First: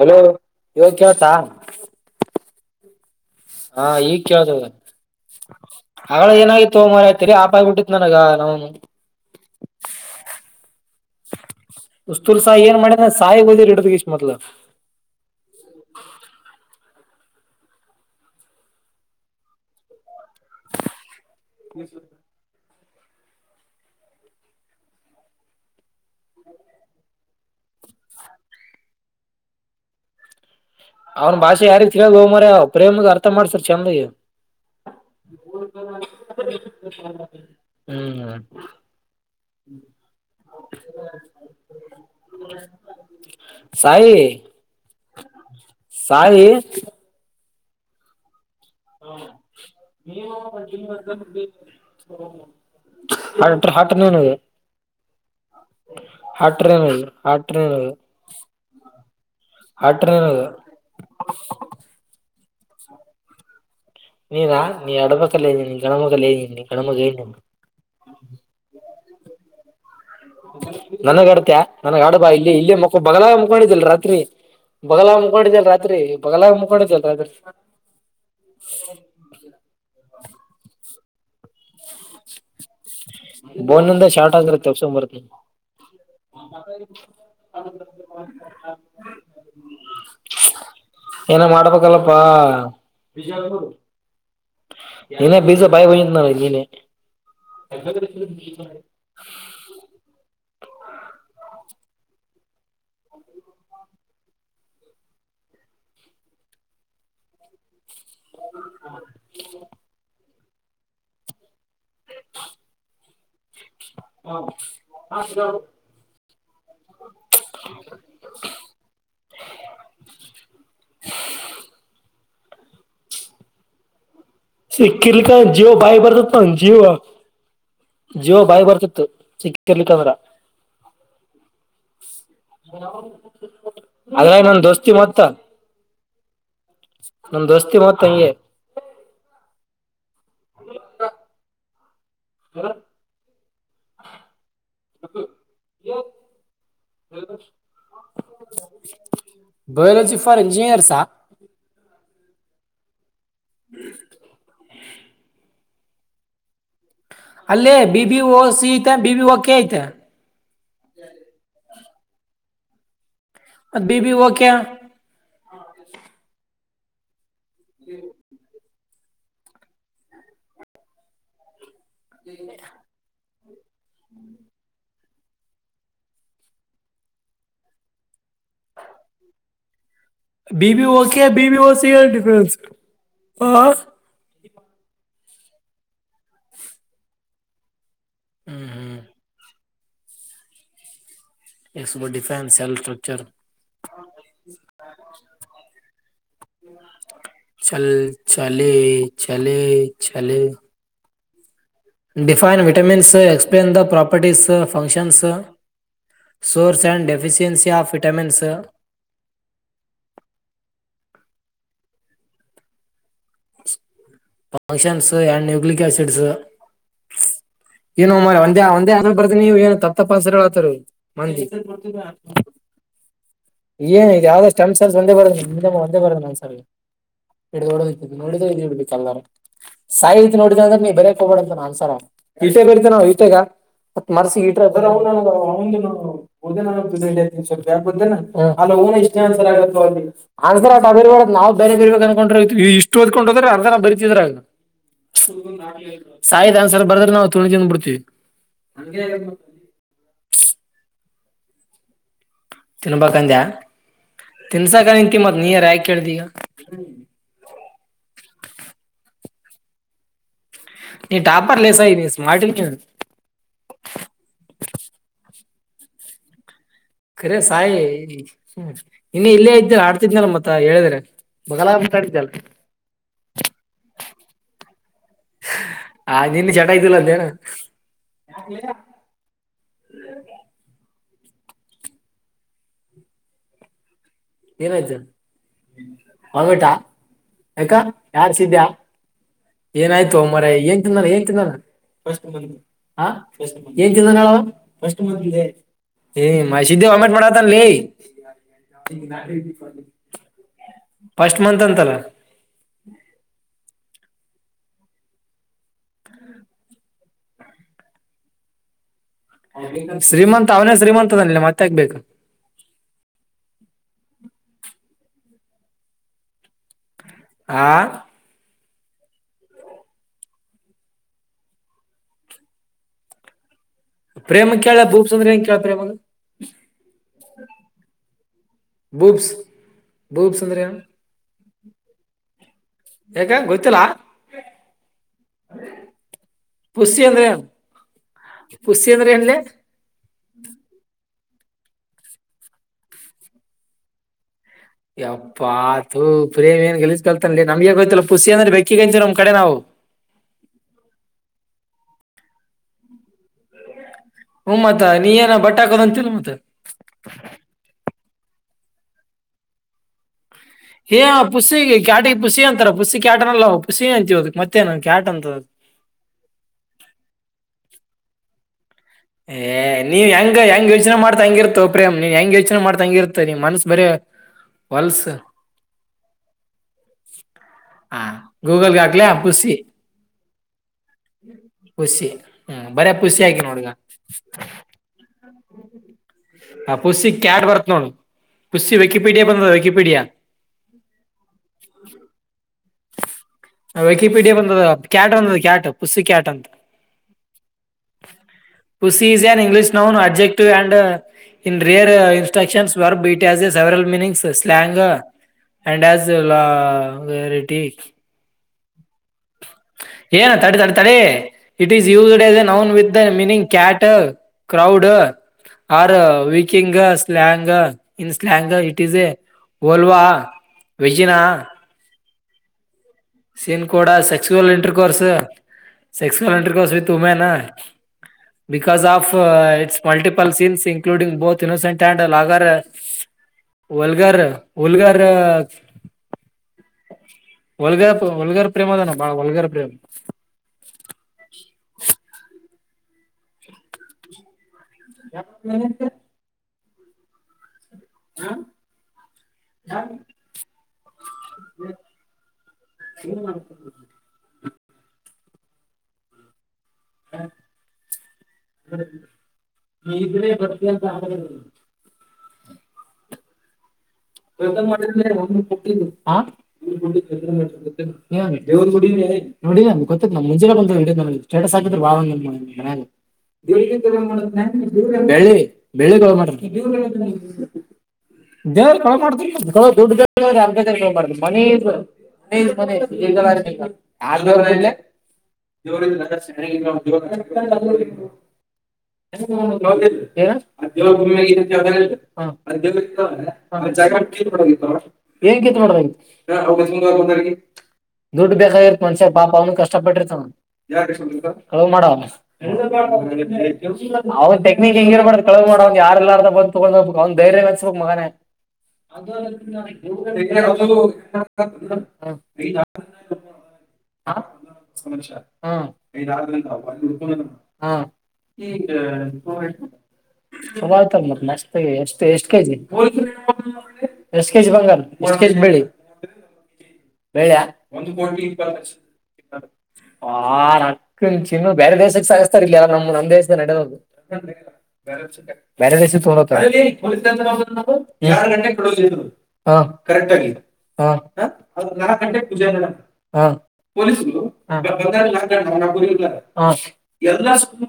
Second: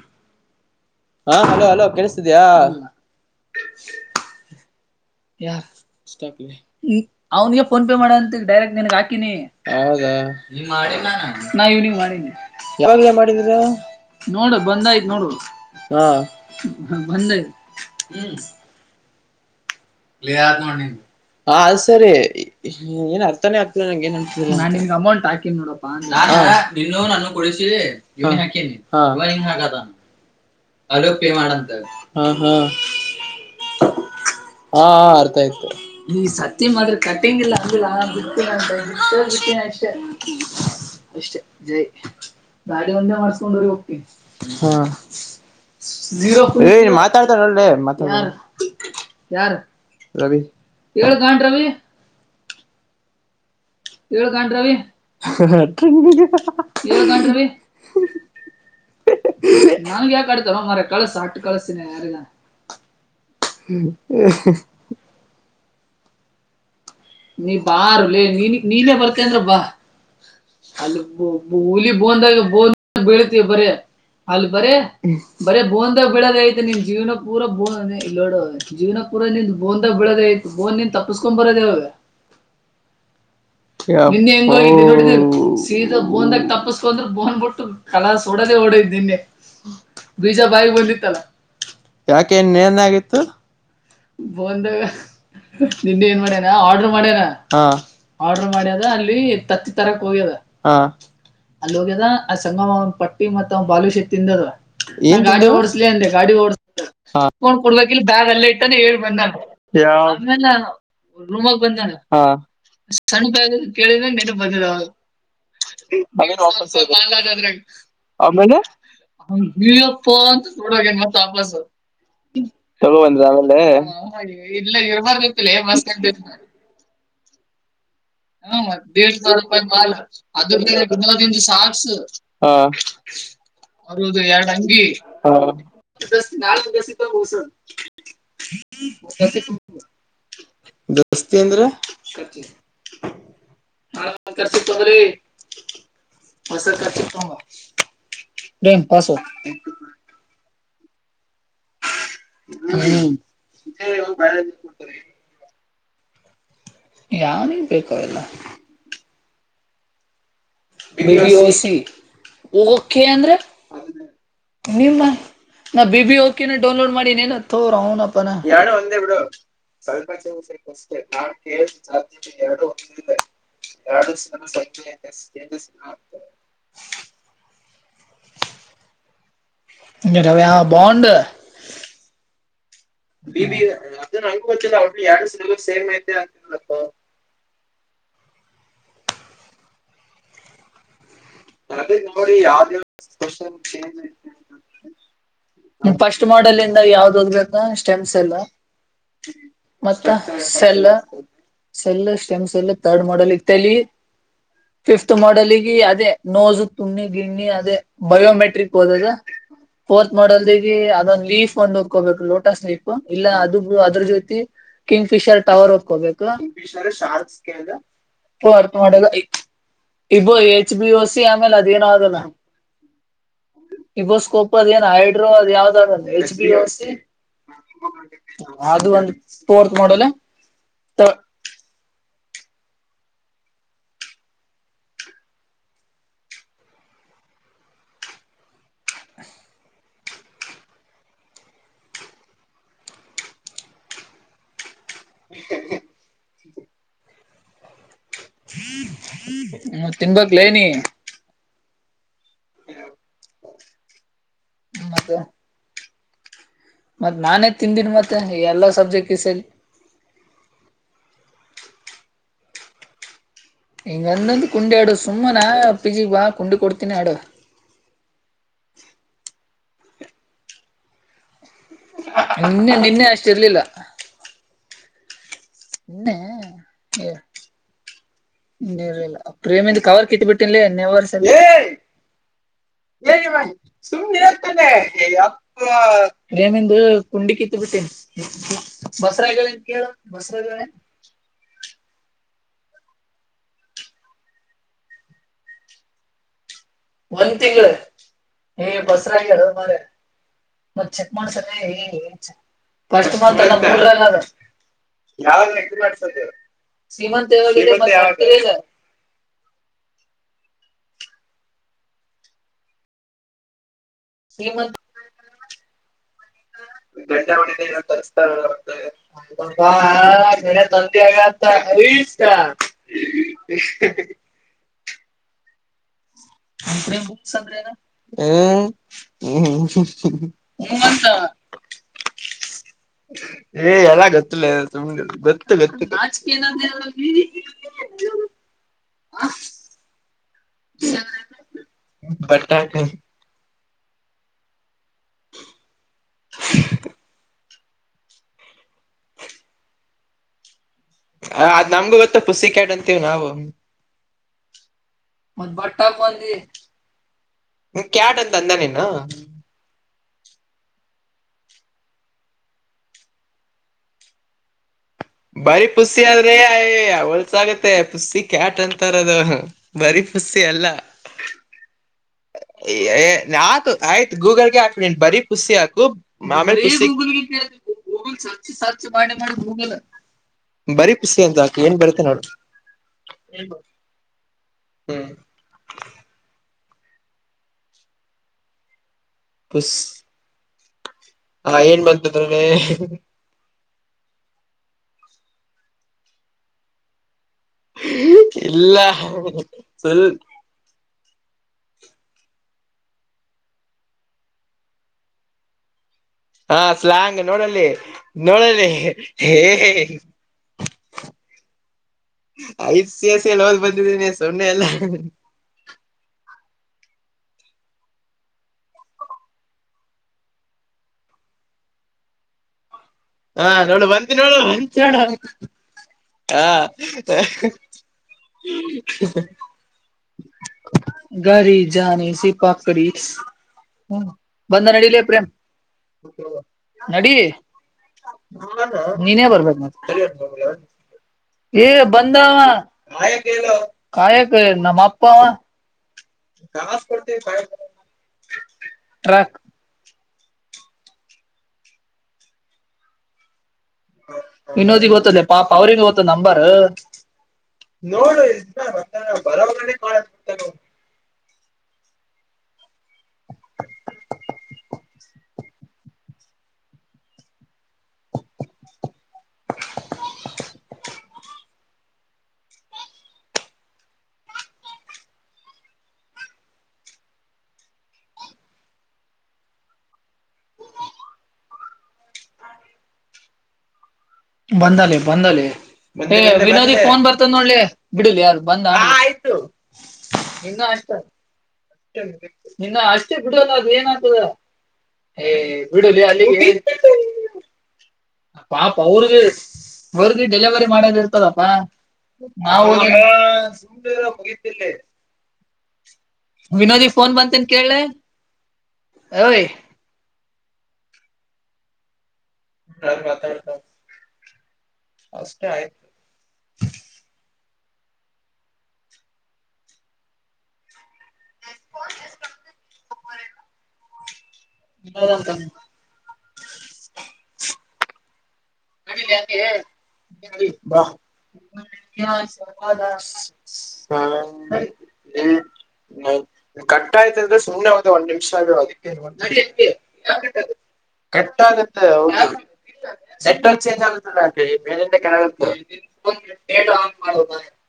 Hello ಇವಾಗ ಕೇಳ್ತಾ ಹಾ ಹಲೋ ಅಲೋ ಕಲ್ಸತಿದ್ಯಾ ಹಾ ಈಗ್ ಕ್ದದ ಯ ತಲಿ ಆಫ್ ಅವನಿಗೆ ಫೋನ್ ಆಗ್ಬಿಟ್ಟಿತ್ ಪೇ ನನಗ ಮಾಡಂತ ನೌನು ಡೈರೆಕ್ಟ್ ನನ್ಗ್ ಹಾಕಿನಿ ಾ ಇವಿ ಮಾಡಿ ಉಸ್ತೂಲ್ ಸಾಯಿ ಏನ್ ಮಾಡಿದ ಯಾಗ ಸಾಯಿಗ್ ಮಾಡಿದೀರ ಓದಿರ್ ಹಿಡ್ದ ಗಿಸ್ ಮೊದ್ಲ ನೋಡು ಬಂದಯ್ತ ನೋ ಹ ಬಂದ ಹ್ಮ ದ ಆತ್ ಹದು ಸರಿ ಹ ಏನ್ ಅರ್ಥಾನೇ ಆಗ್ತಿಲ್ಲ ನಂಗೆ ಏನ್ ಅನ್ಸಿಲ್ಲ ನಾ ನಿನ್ಗ್ ಅಮೌಂಟ್ ಹಾಕಿನಿ ನೋಡಪ್ಪಾ [unintelligible] ಹಾಕ ತ ಹಾಕತಾನ [unintelligible] ಅಲೋಪೇ ಅವ್ನ ಭಾಷೆ ಮಾಡಂತ ಯಾರಿಗ್ ತಿಳಿಯಲ್ಲ ಹ ಹೋ ಹಾ ಮಾರಾಯ ಪ್ರೇಮ್ಗ್ ಅರ್ಥ ಮಾಡ್ಸರ್ ಚಂದಗೆ ಹಾ ಅರ್ಥ ಆಯ್ತ ಈ ಸತ್ತ ಮಾದ್ರ ಕಟಿಂಗ್ ಇಲ್ಲ ಅಂಗಿಲ್ಲ ಹ್ಮ್ ಬಿತಿಲ್ಲ ಅ ಅಷ್ಟ ಅಷ್ಟೇ ಜೈ ಗಾಡಿ ಒಂದೆ ಮಾಡಸ್ಕೊಂಡ್ರ ಊರಿಗೆ ಹೋಕ್ಕಿ ಸಾಯಿ ಹಾ ಸಾಯಿ [unintelligible] ಏನ್ ಮಾತಾಡ್ತಾರಲ್ಲೆ ಮಾತಾಡ ಯಾರ್ ಏಳ್ ಟ ಗಾಂಡ್ ರವಿ [unintelligible] ಏಳ್ ಗಂಡ್ರವಿ ಹಟ್ರ ನಿನಗ ಏಳ್ ಗಂಡ್ರವಿ ಹಟ್ರ ನಿನಗ ಹಟ್ರ ನನ್ಗೆ ಯಾಕ ನಿನಗ ಆಡ್ತಾರ ಮ್ರ ಕಳಸ ಅಟ್ಟು ಕಳಸತಿನಿ ಯಾರಗ ಹ್ಮ್ ನೀರಾ ನೀ ಅಡಮಕಲೇ ನೀ ಗಣಮಕಲೆ ನೀ ಬಾರಲೆ ನೀನ್ ನೀನೇ ಬರ್ತೇನ್ರ ಬಾ ಅಲ್ಲಿ ನನಗ್ ಆಡ್ತ್ಯಾ ಹುಲಿ ನನಗ್ ಆಡ ಬಾ ಬೋಂದಾಗ ಇಲ್ಲಿ ಬ ಇಲ್ಲೇ ಮಕ್ಕ ಬಗಲಾಗ ಬೀಳ್ತಿವಿ ಬರೆ ಮುಕೊಂಡಿದ್ದಿಲ್ ರಾತ್ರಿ ಅಲ್ಲಿ ಬರೀ ಬಗಲಾಗ ಬರೇ ಮುಕೊಂಡಿದ್ದಲ್ ರಾತ್ರಿ ಬೋನದಾಗ ಬೀಳೋದ ಬಗಲಾಗ ಐತ ನಿಮ್ ಮುಕೊಂಡಿದ್ದಲ್ ಜೀವನ ರಾತ್ರಿ ಪೂರ ಬೋನ್ ಇಲನೋಡ ಜೀವನ ಪೂರ ನಿಂದ್ ಬೋನ್ದಾಗ ಬಿಳೋದ ಆಯ್ತು ಬೋನ್ ನಿಂದ ತಪ್ಪಸ್ಕೊ ಬರೋದ ಯಾವಾಗ [inaudible] ಬೋನಿಂದ ಯಪ್ಪೋ ನಿನ್ನೆ ಶಾರ್ಟ್ ಹೆಂಗ ಆದ್ರ ಹೋಗಿದೆ ತಪ್ಸಕೊಂಡ್ ನೋಡಿದಿಲ ಬರ್ತೀನಿ ಸೀದಾ ಬೋಂನದಾಗ ತಪ್ಪಸ್ಕದ್ರೆ ಬೋನ್ ಬಿಟ್ಟು ಕಲಸಾ ಓಡದ ಓಡದ ನಿನ್ನೇ ಬೀಜ ಬಾಯಿಗೆ ಬಂದಿತ್ತಲ್ಲ ಏನ ಮಾಡ್ಬೇಕಲ್ಲಪ್ಪಾ ಯಾಕೆನ್ ನೇನಗತ್ತು ಬಂದಾಗ ನೀನೇ ಬೀಜ ಬಾಯಿ ನಿನ್ನೇ ಬಂದಿದ್ ಏನ್ ನನಗ್ ಮಾಡ್ಯನ ನೀನೆ ಆರ್ಡರ್ ಆರ್ಡರ್ ಮಾಡ್ಯದ ಅಲ್ಲಿ ತತ್ತಿ ತರಕ್ ಹೋಗ್ಯದ ಅಲ್ಲಿ ಹೋಗ್ಯದ ಆ ಸಂಗಮ ಅವ್ ಪಟ್ಟಿ ಮತ್ತ ಅವ್ ಬಾಲುಷ್ಯ ತಿಂದದ ಏನ್ ಗಾಡಿ ಓಡಸ್ಲಿ ಅಂದೆ ಗಾಡಿ ಓಡಸಾಲೆ ಮುಚಕೊಂಡು ಕೂಡಬೇಕು ಬ್ಯಾಗ್ ಅಲ್ಲೇ ಇಟ್ಟಾನೆ ಹೇಳಿ ಬಂದಳು ಆವಾ ಎಲ್ಲೆದಾನ್ ರೂಮಾಗ ಬಂದಾನು ಹಾ ಸಣ್ಣ ಬ್ಯಾಗ್ ಕೇಳಿದ ನಟ್ಟ ಬದದ [unintelligible] ಆಮೇಲೆ ಹ ನ್ಯೂಯರ್ಕ್ ಪಂತ ನೋಡ ಮತ್ತಾಪಸ್ ಹಗೋ ಬಂದರ ಆಮೇಲೆ ಇಲ್ಲ ಸಿಕ್ಕಿಲ್ಲ ಕ ಇರ್ಬಾರ್ದಿತ್ತಿಲ್ಲ ಜೀವ ಬಾಯಿ ಬರ್ತತ್ ಪಾ ಜೀವ ಜೀವ ಬಾಯಿ ಹ್ಮ ಬರ್ತಿತ್ತು ದೇಡ್ ಸಾವಿರಪಕ್ ಮಾಲ್ ಸಿಕ್ಕಿರ್ಲಿಕ್ಕಂದ್ರ ಅದ ಸರ್ಸ್ ಹ ಹರುದು ಎರಡ್ ಅಂಗಿ ನಾಲ್ ನನ್ ದೋಸ್ತಿ ಮತ್ ಹಂಗೆ [unintelligible] ಸತ್ತ ದಸ್ತಿ ಅಂದ್ರೆ [inaudible] ಹಾ ಕರ್ಚೀಫ್ ತೊಂಬರಿ ಹೊಸ ಕರ್ಚೀಪ್ ತೊಂಬಾ ಬಯಾಲಜಿ ಫಾರ್ ಎಂಜಿನಿಯರ್ಸಾ ಹ್ಮ ಹ್ಮ ಬಡ್ತ [unintelligible] ಅಲ್ಲೇ ಬೇಕು ಬಿ ಬಿ ಅವೆಲ್ಲ ಓ ಸಿ ಐತೆ ಬಿ ಬಿ ಓ ಕೆ ಐತೆ B B O C K ಅಂದ್ರೆ ಮತ್ ಬಿ ಬಿ ಓಕೆ ನಿಮ್ಮ ನಾ ಬಿಬಿ ಓಕೆನ ಡೌನ್ಲೋಡ್ ಮಾಡನ ಏನ್ ನಪ್ಪ [unintelligible] ಎರಡು ಒಂದ ಬಿಡ್ ಸಾಧ್ಯತೆ ಎರಡು ಎರಡು ಸಂ [inaudible] ರವ್ಯಾ B B bond okay Bibi O C ಯ ಡಿಫರೆನ್ಸ್ ಬಿಬಿ ಅದು ನಂಗ ಗೊತ್ತಿಲ್ಲ ಯರಡು ಸಿಲೇಬಸ್ ಸೇಮ್ ಅಂತರಪ್ಪ ಹ್ಮ್ ಹ್ಮ್ ಎಸ್ ಅದೇ ಫೋರ್ಟಿ ನೋಡಿ ಫೈವ್ ಯಾವ್ದ್ ಸೆಲ್ಫ್ ಯಾವ್ದ್ ಸ್ಟಕ್ಚರ್ ಕ್ವಶ್ಚನ್ ಚೇಂಜ್ ಐತೆ ಫಸ್ಟ್ ಮಾಡಲ್ ಇಂದ ಯಾವ್ದ ಓದಬೇಕ ಚಲ್ ಸ್ಟೆಮ್ ಸೆಲ್ ಚಲಿ ಚಲಿ ಮತ್ತ ಚಲಿ ಸೆಲ್ ಇಲ್ಲ ಸೆಲ್ಲ ಸ್ಟೆಮ್ ಸ ಡಿಫೈನ್ ಎಲ್ಲ ತರ್ಡ್ ವಿಟಮಿನ್ಸ್ ಮಾಡಲ್ಗ ಎಕ್ಸ್ಪ್ಲೇನ್ ಲೀಟಲಿ ದ ಪ್ರಾಪರ್ಟೀಸ್ ಫಿಫ್ತ್ ಫಂಕ್ಷನ್ಸ್ ಮಾಡಲಿಗೆ ಅದೇ [unintelligible] ೋ ಸೋರ್ಸ್ ಅಂಡ್ ತುಿ ಗಿಣ್ಣಿ ಡೆಫಿಶಿಯನ್ಸಿ ಅದೇ ಆಫ್ ವಿಟಮಿನ್ಸ್ ಬಯೋಮೆಟ್ರಿಕ್ ಹೋದದ ಫೋರ್ತ್ ಮಾಡಲ್ [unintelligible] ಲೀಫ್ ಒೊಂಡ ಹ್ಕೋಬೇಕು ಲೋಟಸ್ ಲೀಫ್ ಇಲ್ಲ ಅದು ಅದ್ರ ಜೊತೆ king functions Fisher and tower nucleic acids ಹಕೋಬೇಕು ಶಾರ್ಕ್ಸ್ ಏನು ಮಾರಾಯ ಬ ಒಂದೇ ಅರ್ತ ಒಂದೇ ಮಾಡ ಆನ್ಸರ್ ಬರ್ತೀನಿ ನೀವು ಏನು ತಪ್ಪ ತಪ್ಪ ಇಬೋ ಆನ್ಸರ್ ಹೇಳ್ತಾರ ಎಚ್ ಬಿ ವಸ್ ಆಮೇಲೆ ಅದೇಏನ ಅಗಲ್ಲ ಮಂದಿ [unintelligible] ಏನ್ ಯಾವದಷ್ಟು ಒಂದ್ಸರ್ ಒಂದೇ ಬರದು ಅದ ಯಾವ್ದ ನಿಮ್ಮ ಒಂದೇ ಆಗಲ್ಲ ಬರದು ಎಚ್ ಬಿ ಒಂದ್ಸರಿ ಓ [unintelligible] ಸಿ ಇಡು ೋಡ ನೋಡಿದ ಇದದು ಅದು ಇಡ್ಬೇಕ ಒಂದು ಎಲ್ಲಾರ ಫೋರ್ತ್ ಮಾಡಲ್ ಸಾಯಿತಿ ನೋಡಿದ ಅ್ರೆ ನೀ ಬ ಬೆರಕ್ ಹೋಗಬೇಡ ಅಂತ ನನ್ಸಾರ [unintelligible] ಇತೆೆ ಬಡ್ತ ನಾವು ಈತೆಗ [unintelligible] ಮತ್ ಮರ್ಸಿ ನಿ ಯ ಬದ್ದೇ [unintelligible] ಹ ಅ ಇಷ್ಟ ಆಸರ್ ಆಗ ಆನ್ಸರ್ ಆೇ ನಾವ್ ಬೇರೆ ಬೇರ್ಬೇಕ ಅನ್ಕೊಂಡ ಇಷ್ಟ ಓದಕ [unintelligible] ್ರ ಅರ್ಧನ ಬರಿತಿದ್ರ ಸಾಯ್ದ ಅನ್ಸರ್ ಬರದ್ರೆ ನಾವು ತುಣಿ ತಿಿಂದ ಬಿಡ್ತೀವಿ ಮತ್ ತಿನ್ಬೇಕಕ್ಲೇನಿ [unintelligible] ತಿನ್ಬಂದ್ಯಾ ತಿನ್ಸಾಕಂತ ಮತ್ ನೀರ್ ಯಾಕ ಕೇಳ್ದಿಗ ಮತ್ತ್ ನಾನೇ ತಿಂದೀನಿ ಮತ್ತೆ ಎಲ್ಲಾ ಸಬ್ಜೆಕ್ಟ್ ಈ ಸೇರಿ [unintelligible] ನೀ ಾಪರ್ ಲಸ ಈ ನೀ ಸ್ಮಾರ್ಟ ಕಚ ಇಂಗ ಅಂದಂದು ಕುಂಡಿ ಆಡು ಸುಮ್ಮನಾ ಪಿಜಿ ಕುಂಡಿ ಕೊಡ್ ಖರೆ ಸಾಯಿ ಇನ್ನ ಇಲ್ಲೇ ಇದ್ದರ ಆಡ್ತಿದೆಲ್ಲ ಮತ್ತ ಹೇಳಿದ್ರ ಹೋಗಲ್ಲ ಅಂತಾಡಿದ್ದಲ್ಲ ನಿನ್ನೆ ನಿನ್ನೆ ಅಷ್ಟಿರ್ಲಿಲ್ಲ ಆ ನಿನ್ನೆ ನಿನ್ನ ಜಟ ಇದ್ದಲ್ಲ ಅಂತೇನಾ [unintelligible] [unintelligible] ಇರ್ಲ್ಲ ಪ್ರೇಮಿಂದ ಕವರ್ ಕಟ್ಟಿಬಿಟ್ಟಿನ್ಲ ನೆವರ್ [unintelligible] ಹೇಳಏ ಹೇಳಾಯ್ ಸುಮ ನಿರ ತ ಏನಾಯ್ತು [unintelligible] ಯಾ ವಾಮಿಟ ಕೇಮಂದು ಕುಂಡಿ ಕಿತ್ತು ಯಾಕ ಬಿಟ್ಟೇನೆಿ ಯಾರು ಸಿದ್ಯಾ ಬಸರ ಏನಾಯ್ತು ಮರ ಏನ್ ತಿಂದನ ಏನ್ ತಿಂದಾನ [unintelligible] ಫಸ್ಟ್ ಮ ಹ ಫ ಏನ್ ತಿಿಂದ ಫಸ್ಟ್ ಮಂದ ಏ ಮ ಸಿದ್ದೆ ವಮೆಟ್ ಮಾಡಡತನ್ ಲೇ [unintelligible] ಬಸ ಮ ಚೆಕ್ಸ ಫಸ್ಟ್ ಮಂತ್ ಅಂತಲ್ಲ ಲ್ಲ [inaudible] [inaudible] [unintelligible] ಯಮ ಸಮಂತವ ಶ್ರೀಮಂತ ಅವನೇ ಶ್ರೀಮಂತ ಅನ್ಲಿಲ್ಲ ಮತ್ತೆ ಯಾಕಗ್ಬೇಕು ಶ್ರೀಮಂತ್ ಗಂಡ ಆ ಒಲ್ಲ ಕತ [inaudible] ಮ ತಂದೆ ಅಸ್ [inaudible] ಹ [inaudible] ಪ್ರೇಮ ಕೇಳ ಭೂಪಸಂದ್ರಂಗ [unintelligible] ಕೇಳಳ್್ರದ [unintelligible] ಅ ಕ ಬುಕ್ಸ್ ಅಂದ್ರೆ ಎನು ಬೂಬ್ಸ್ ಹ್ಮ ಬೂಬ್ಸ್ ಅಂದ್ರೆ ಏನು [inaudible] [inaudible] ಏ ಗೊತ್ತಿಲ್ಲ ಎಲ್ಲ ಗೊತ್ತಿಲ್ಲ ಸುಮ್ ಗೊತ್ತು ಗೊತ್ತು ಕುಸಿಯಂದ್ರ ಏನ್ಲ್ಲೇ ಬಟ್ಟಾಹಾಕ ಯಪ್ಪಾ ತು ಪ್ರೇಮ್ ಏನ್ [unintelligible] ಗೆಲ್ಿಸ್ ಕಲ್ತನ್ಿ ನಮ್ಗೆ ಗೊತ್ತಿಲ್ಲ ಪುಸಿ ಅಂದ್ರೆ ಬೆಕ್ಕಿಗಂತರ ನಮ್ ಕಡೆ ನಾವು ಅ ಅದ್ ನಮ್ಗು ಗೊತ್ತು ಪುಸ್ಸಿಕ್ಯಾಟ್ ಅಂತೀವಿ ನಾವು ಹ್ಮ ಮತ್ತ ನೀ ಏನ ಮತ್ ಬಟ್ಟಾಕ್ ಬಟ್ಟಾಕದಂತಿಲ್ಲ ಮತ್ತ ಬಂದಿ ಕ್ಯಾಟ್ ಅಂತ ಅಂದ ನೀನು ಏ ಪುಸ್ಸಿಗೆ ಕ್ಯಾಟಿಗೆ ಪುಸ್ಸಿ ಅಂತಾರ ಪುಸ್ಸಿ ಕ್ಯಾಟ್ಅನಲ್ಲ ಪುಸ್ಸಿ ಅಂತೀವಿ ಮತ್ತೇಏನ ಬಾರಿ ಪುಸ್ಸಿ ಆದ್ರೆಯ ಹೊಲ್ಸ್ ಆಗತ್ತೆ ಪುಸ್ಸಿ ಕ್ಯಾಟ್ ಅಂತ ತರದ ಏ ಬರಿ ನೀವ್ ಹೆಂಗ ಪುಸ್ಸಿ ಅಲ್ಲ ಹೆಂಗ್ ಯೋಚನೆ ಮಾಡ್ತಾ ಹಂಗಿರ್ತೋ ಪ್ರೇಮ್ ನೀವ್ ಹೆಂಗ್ ಯೋಚನೆ ಮಾಡ್ತಾ ಹಂಗಿರ್ತ ನಿಮ್ ಮನ್ಸ್ ನತು ಬರೇ ಆಯ್ತು ಗೂಗಲ್ಗೆ ಹಾಕ್ಬಿನ್ ಹೊಲ್ಸ್ ಬರೀ ಖುಷಿ ಹಾಕುಮೇ ಹಾ ಬ ಸಾ ಗೂಗಲ್ಗೆ ಸಾಚೆ ಹಾಕ್ಲ ಮಾಡಟೆ ಮಾಡ ಪುಸ್ಸಿ ಹಲ್ಲ ಬರೀ ಪುಸ ಅಂತಕ ಏನ್ ಬರುತ್ತೆ ಪುಸ್ಸಿ ನೋಡು ಹ್ಮ್ ಬರೇ ಪುಸ್ಸಿ ಹಾಕಿ ನೋಡೀಗ ಹ್ಮ್ ಆ ಪುಸಿ ಕ್ಯಾಡ್ ಬರತ ನೋಡ ಪಸ್ಸ ವಿಕಿಪೀಡಿಯಾ ಬಂದ ಪುಸ್ ವಿಕಿಪೀಡಿಯಾ ಹ ಏನ್ ಬತದೆ ವಿಕಿಪೀಡಿಯಾ ಬಂದದ ಕ್ಯಾಟ್ ಬಂದದ ಕ್ಯಾಟ್ ಪುಸ್ಸಿ ಕ್ಯಾಟ್ ಅಂತ ಇಲ್ಲ ಸಿ ಇಸ್ಂಡ ಇಂಗ್ಲಿಷ್ ನೌನ್ ಸುಲ್ object and in rear instructions var beet as a several meanings slang and as ಲ್ಲಾ ಹಾ ಸ್ಲಾಂಗ್ ರಟೀ ನೋಡಲ್ಲಿ ನೋಡಲ್ಲಿ ಹೇ ಏನ ತಡೆ ತಡೆ ತಡೆ it is used as a noun ಐದ್ with the C S L meaning ಓದ್ ಕ್ಯಾಟ್ ಬಂದಿದ್ದೀನಿ ಸುಮ್ನೆ ಎಲ್ಲ ಕ್ರೌಡ್ ಆರು ವೀ ಕಿಂಗ್ ಸ್ಲಾಂಗ್ ಇನ್ ಸ್ಲಂಗ ಇಟ್ ಇಸ್ ಎ ವಲ್ವಾ ವಿಜಿನ ಹಾ ಸೀನ್ ನೋಡು ಕೂಡ ಬಂತು ನೋಡು ಸೆಕ್ಸುವಲ್ ಬಂತು ಇಂಟರ್ಕೋರ್ಸ್ ನೋಡು ಸೆಕ್ಸ್ ಹಾ ಕಾಲಂಟ್ರ ಕಸವಿ ತುನಾ because of it's multiple scenes including ಬಹತ್ ಗರಿ ಇನೋಸೆಂಟ್ ಆಂಡ್ ಜಾನಿ ಲರ್ ಸಿಪಾಕಡಿ ವಲ್ಗರ್ ಬಂದ ವಲ್ಗರ್ ನಡಿಲೇ ಪ್ರೇಮ್ ನಡಿ ಪ್ರೇಮ ಅದಾನ ಬಾಳ ನೀನೇ ಬರ್ ಪ್ರೇಮ. ರ್ಬೇಕು ಏ ಬಂದ ಾಯ ಕಾಯಕ ನಮ್ಮ ಅಪ್ಪಾವ ಕಸ್ ಕೊಡ್ತ ಕ ಹ್ಮ ಹ ಮಾಡತ ಇನ್ನೋದಿಗೆ ಗೊತ್ತದೆ ಪಾಪ ಅವ್ರಗ ಗೊತ್ತದ ನಂಬರ್ ನೋಡು ಇ ಬರೋಬ ನೀ ಇದ್ರೆ ಬರ್ತೀಯ ಅಂತ ಮಾಡೇವ್ರಡ ನೋಡಿ ನ ಗೊತ್ತ ನ್ ಮುಂಜೆ ಬಂದ ಸ್ಟೇಟಸ್ ಹಾಕಿದ್ರ ಬ ಬೆಳೆ ದವ ಮಾಡ್ದುಡ್ ಮಾಡ್ತ ಮನ ನನ್ ಬರ ಬಂದಲ್ಲಿ ಬಂದಲ್ಲಿ ಯಲ್ ಏ ವಿನೋದಿ ಫೋನ್ ಬರ್ತದ ನೋಡ್ಲಿ ಬಿಡಿಲಿ ಯಾರು ಬಂದ ಆಯ್ತು ದ ಏನ ಇನ್ನ ಅಷ್ಟ ಇನ್ನ ಅಷ್ಟೇ ಬಿಡೋಲ್ಲ ಅದು ಏನಾಗ್ತದ ಕಿತ್ಬಾರ್ದಿನ್ಗ್ ಏ ಬಿಡುಲಿ ಅಲ್ಲಿಗೆ ದುಡ್ಡು ಪಾಪ ಬೇಕಾಗಿರ್ತ ಮನಷ್ಯ ಅವ್ರಿಗೆ ಪಾಪ ಅವನ ಕಷ್ಟಪಟ್ಟಿರ್ತವ ಅವ್ರಿಗೆ ಡೆಲಿವರಿ ಮಾಡೋದ ಇರ್ತದಪ್ಪಾ ಮಾಡವ ನಾವು ಸುಮ್ನೆ ಇರು ಅವ್ ಮುಗಿತಿಲ್ಲಿ ಟೆಕ್ನಿಕ್ ಹೆಂಗಿರ್ಬಾರ್ದ್ ಕಳ ಮಾಡ ಅವ್ ಯಾರಲ್ಲ ಬಂದು ವಿನೋದಿ ತೊಗೊಂಡ್ಗ್ಬೇಕು ಫೋನ್ ಅವನ್ ಬಂತನ್ ಧೈರ್ಯೆನ್ಸ್ಬೇಕಕ್ ಕೇಳಲೆ ಮನನೆ ಓಯ್ ಹ ಮಾತಾವ ಸಮ ಆಯ್ತು. ಅಲ್ಲಿಕ ಹ್ಮ್ ಈಗ ತುಂಬ ಆಯ್ತಲ್ ಮತ್ತ ಮಷ್ಟ ಎಷ್ಟು ಎಷ್ಟು ಕೈಜಿ ಎಷ್ಟ ಕೆಜಿ ಬಂಗಾರ ಎಷ್ಟ್ ಕೆಜಿ ಬೆಳ್ಳಿ ಬೇಳ್ಯ ಒಂದು ಕೋಟಿ ಇಪ್ಪತ್ತು ಲಕ್ಷ ಆ ಬಾ ರಕ್ಕ ಚಿನ್ನ ಬೇರೆ ದೇಶಕ್ ಸಾಗಿಸ್ತಾರ ಇಲ್ಲಿ ನಮ ನಮ್ ದೇಶದ ನಡದೋದು ಬೇರೆ ದಸ ತೋ ಕಟ್ ಆಯ್ತಂದ್ರೆ ಸುಮ್ನೆ ಒಂದು ಒಂದ್ ನಿಮಿಷ ಅದಕ್ಕೆ ಜ ನಡಿ ಕಟ್ ಆಗುತ್ತೆ ಹೌದು ನೆಟ್ವರ್ಕ್ ಚೇಂಜ್ ಪೊಲೀಸ್ ಆಗುತ್ತಲ್ಲ ಬ ಮೇಲಿಂದ ಕೆಳಗಕ್ಕೆ ಗುರಿ ಎಲ್ಲಾ ಸ್ಕೂ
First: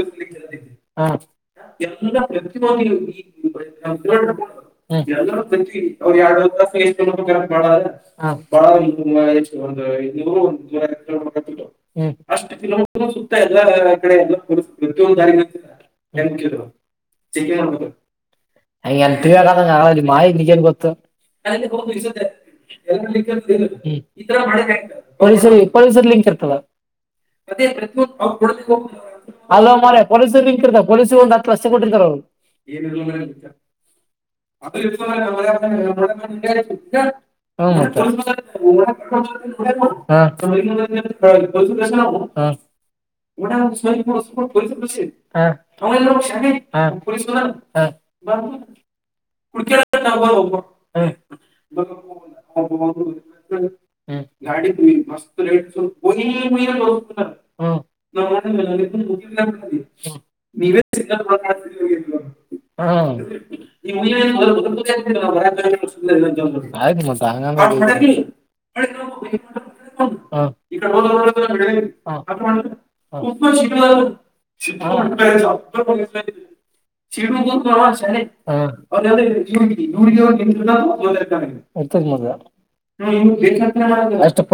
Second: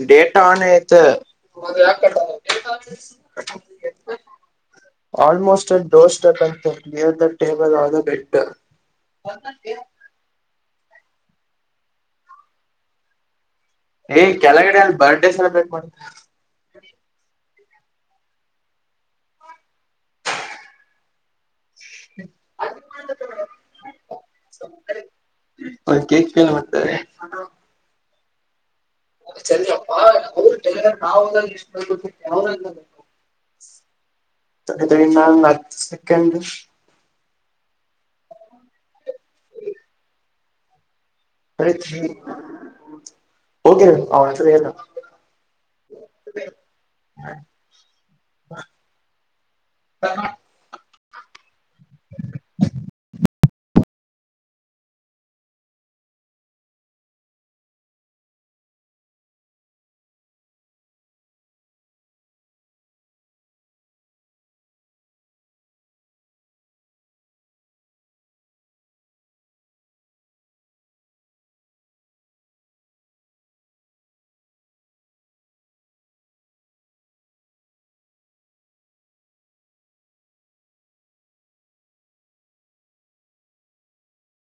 ಎ ಡೇಟಾ ಆನ್ ಇತ್ತು ಎಲ್ಲ ಪ್ರತಿ ಈ ಆಲ್ಮೋಸ್ಟ್ ಅಟ್ ಲ್ ಅವ ಡೋರ್ ಸ್ಟೆಪ್ ಎರಡು ಅಂತ ಎಷ್ಟ clear the table R the bed ಬ ಒ [unintelligible] ೂರ ಅಷ್ಟ ಕಿಲೋಮೀಟರ್ ಸುತ್ತಾ ಇ [unintelligible] ಎಲ್ಲ ಕಡೆ ಏ ಎಲ್ಲ ಕೆಳಗಡೆ ಅಲ್ಲಿ ವೃತ್ಯ ಬರ್ಡೇ ಜಾರಿ ನೆ ಸೆಲೆಬ್ರೇಟ್ ಚಕ್ಕ ಮಾಡ್ತಾರೆ [unintelligible] ಹಗೆ ಎ ತಿಗಂಗ ಆ ಮಾಿ ನಿಜೇನ್ ಗೊತ್ತು [unintelligible] ರ ಪ ಪೊಲೀಸರ್ ಲಿಂಕ್ ಇರ್ತ [unintelligible] ಎ ಮಾಡ್ತಾರೆ [unintelligible] ಅದೇ ಹೆದರ ಪ್ರುಖ [unintelligible] ಹ್ಮ [unintelligible] ಅಲ ಮ್ರ ಪೊಲೀಸ ನಿಂತಿರ್ತ ಪೊಲೀಸ ಒಂದು ಹತ್ತ ಲಕ್ಷ ಕೊಟ್ಟಿರ್ತಾರ ಅವ್ರು ತಡಿ ತಡಿ ಇನ್ನೊಂದ್ ಹತ್ತ್ ಸೆಕೆಂಡ್ [unintelligible] ಅ [unintelligible] ಹ ಮ ಹಾಂ [unintelligible] ದಸ ಕಳತ್ರಿ ನವು [unintelligible] ಲ ಹೋಗಿರಿ ಅವ ಸ ಹೆಸರು ಪ ಹ್ಮ ಏನು [unintelligible] ಬ ಕುಡಕಬ ಹೋಗಬ [unintelligible] ಹ [unintelligible] ಗಾಡಿ ಮಸ್ತ ರೇಟ್ ಗುಯ್ ಗುಯ್ ಅಂತ [unintelligible] [unintelligible] ಹಾ [unintelligible] ಈಯ ಆಯಿತ ಬಿಡ್ ಪಾ [unintelligible] ಹ [unintelligible] ಹಾ ಹಾ [unintelligible] ಸಿಟ ಉದ ಬ ಶಾರೆ [unintelligible] ಹ ಹಗಿ ಹೋಗಿ ನಿರ್ತದದ ಹ ಬ ಮಾಡ ಅಷ್ಟ [unintelligible]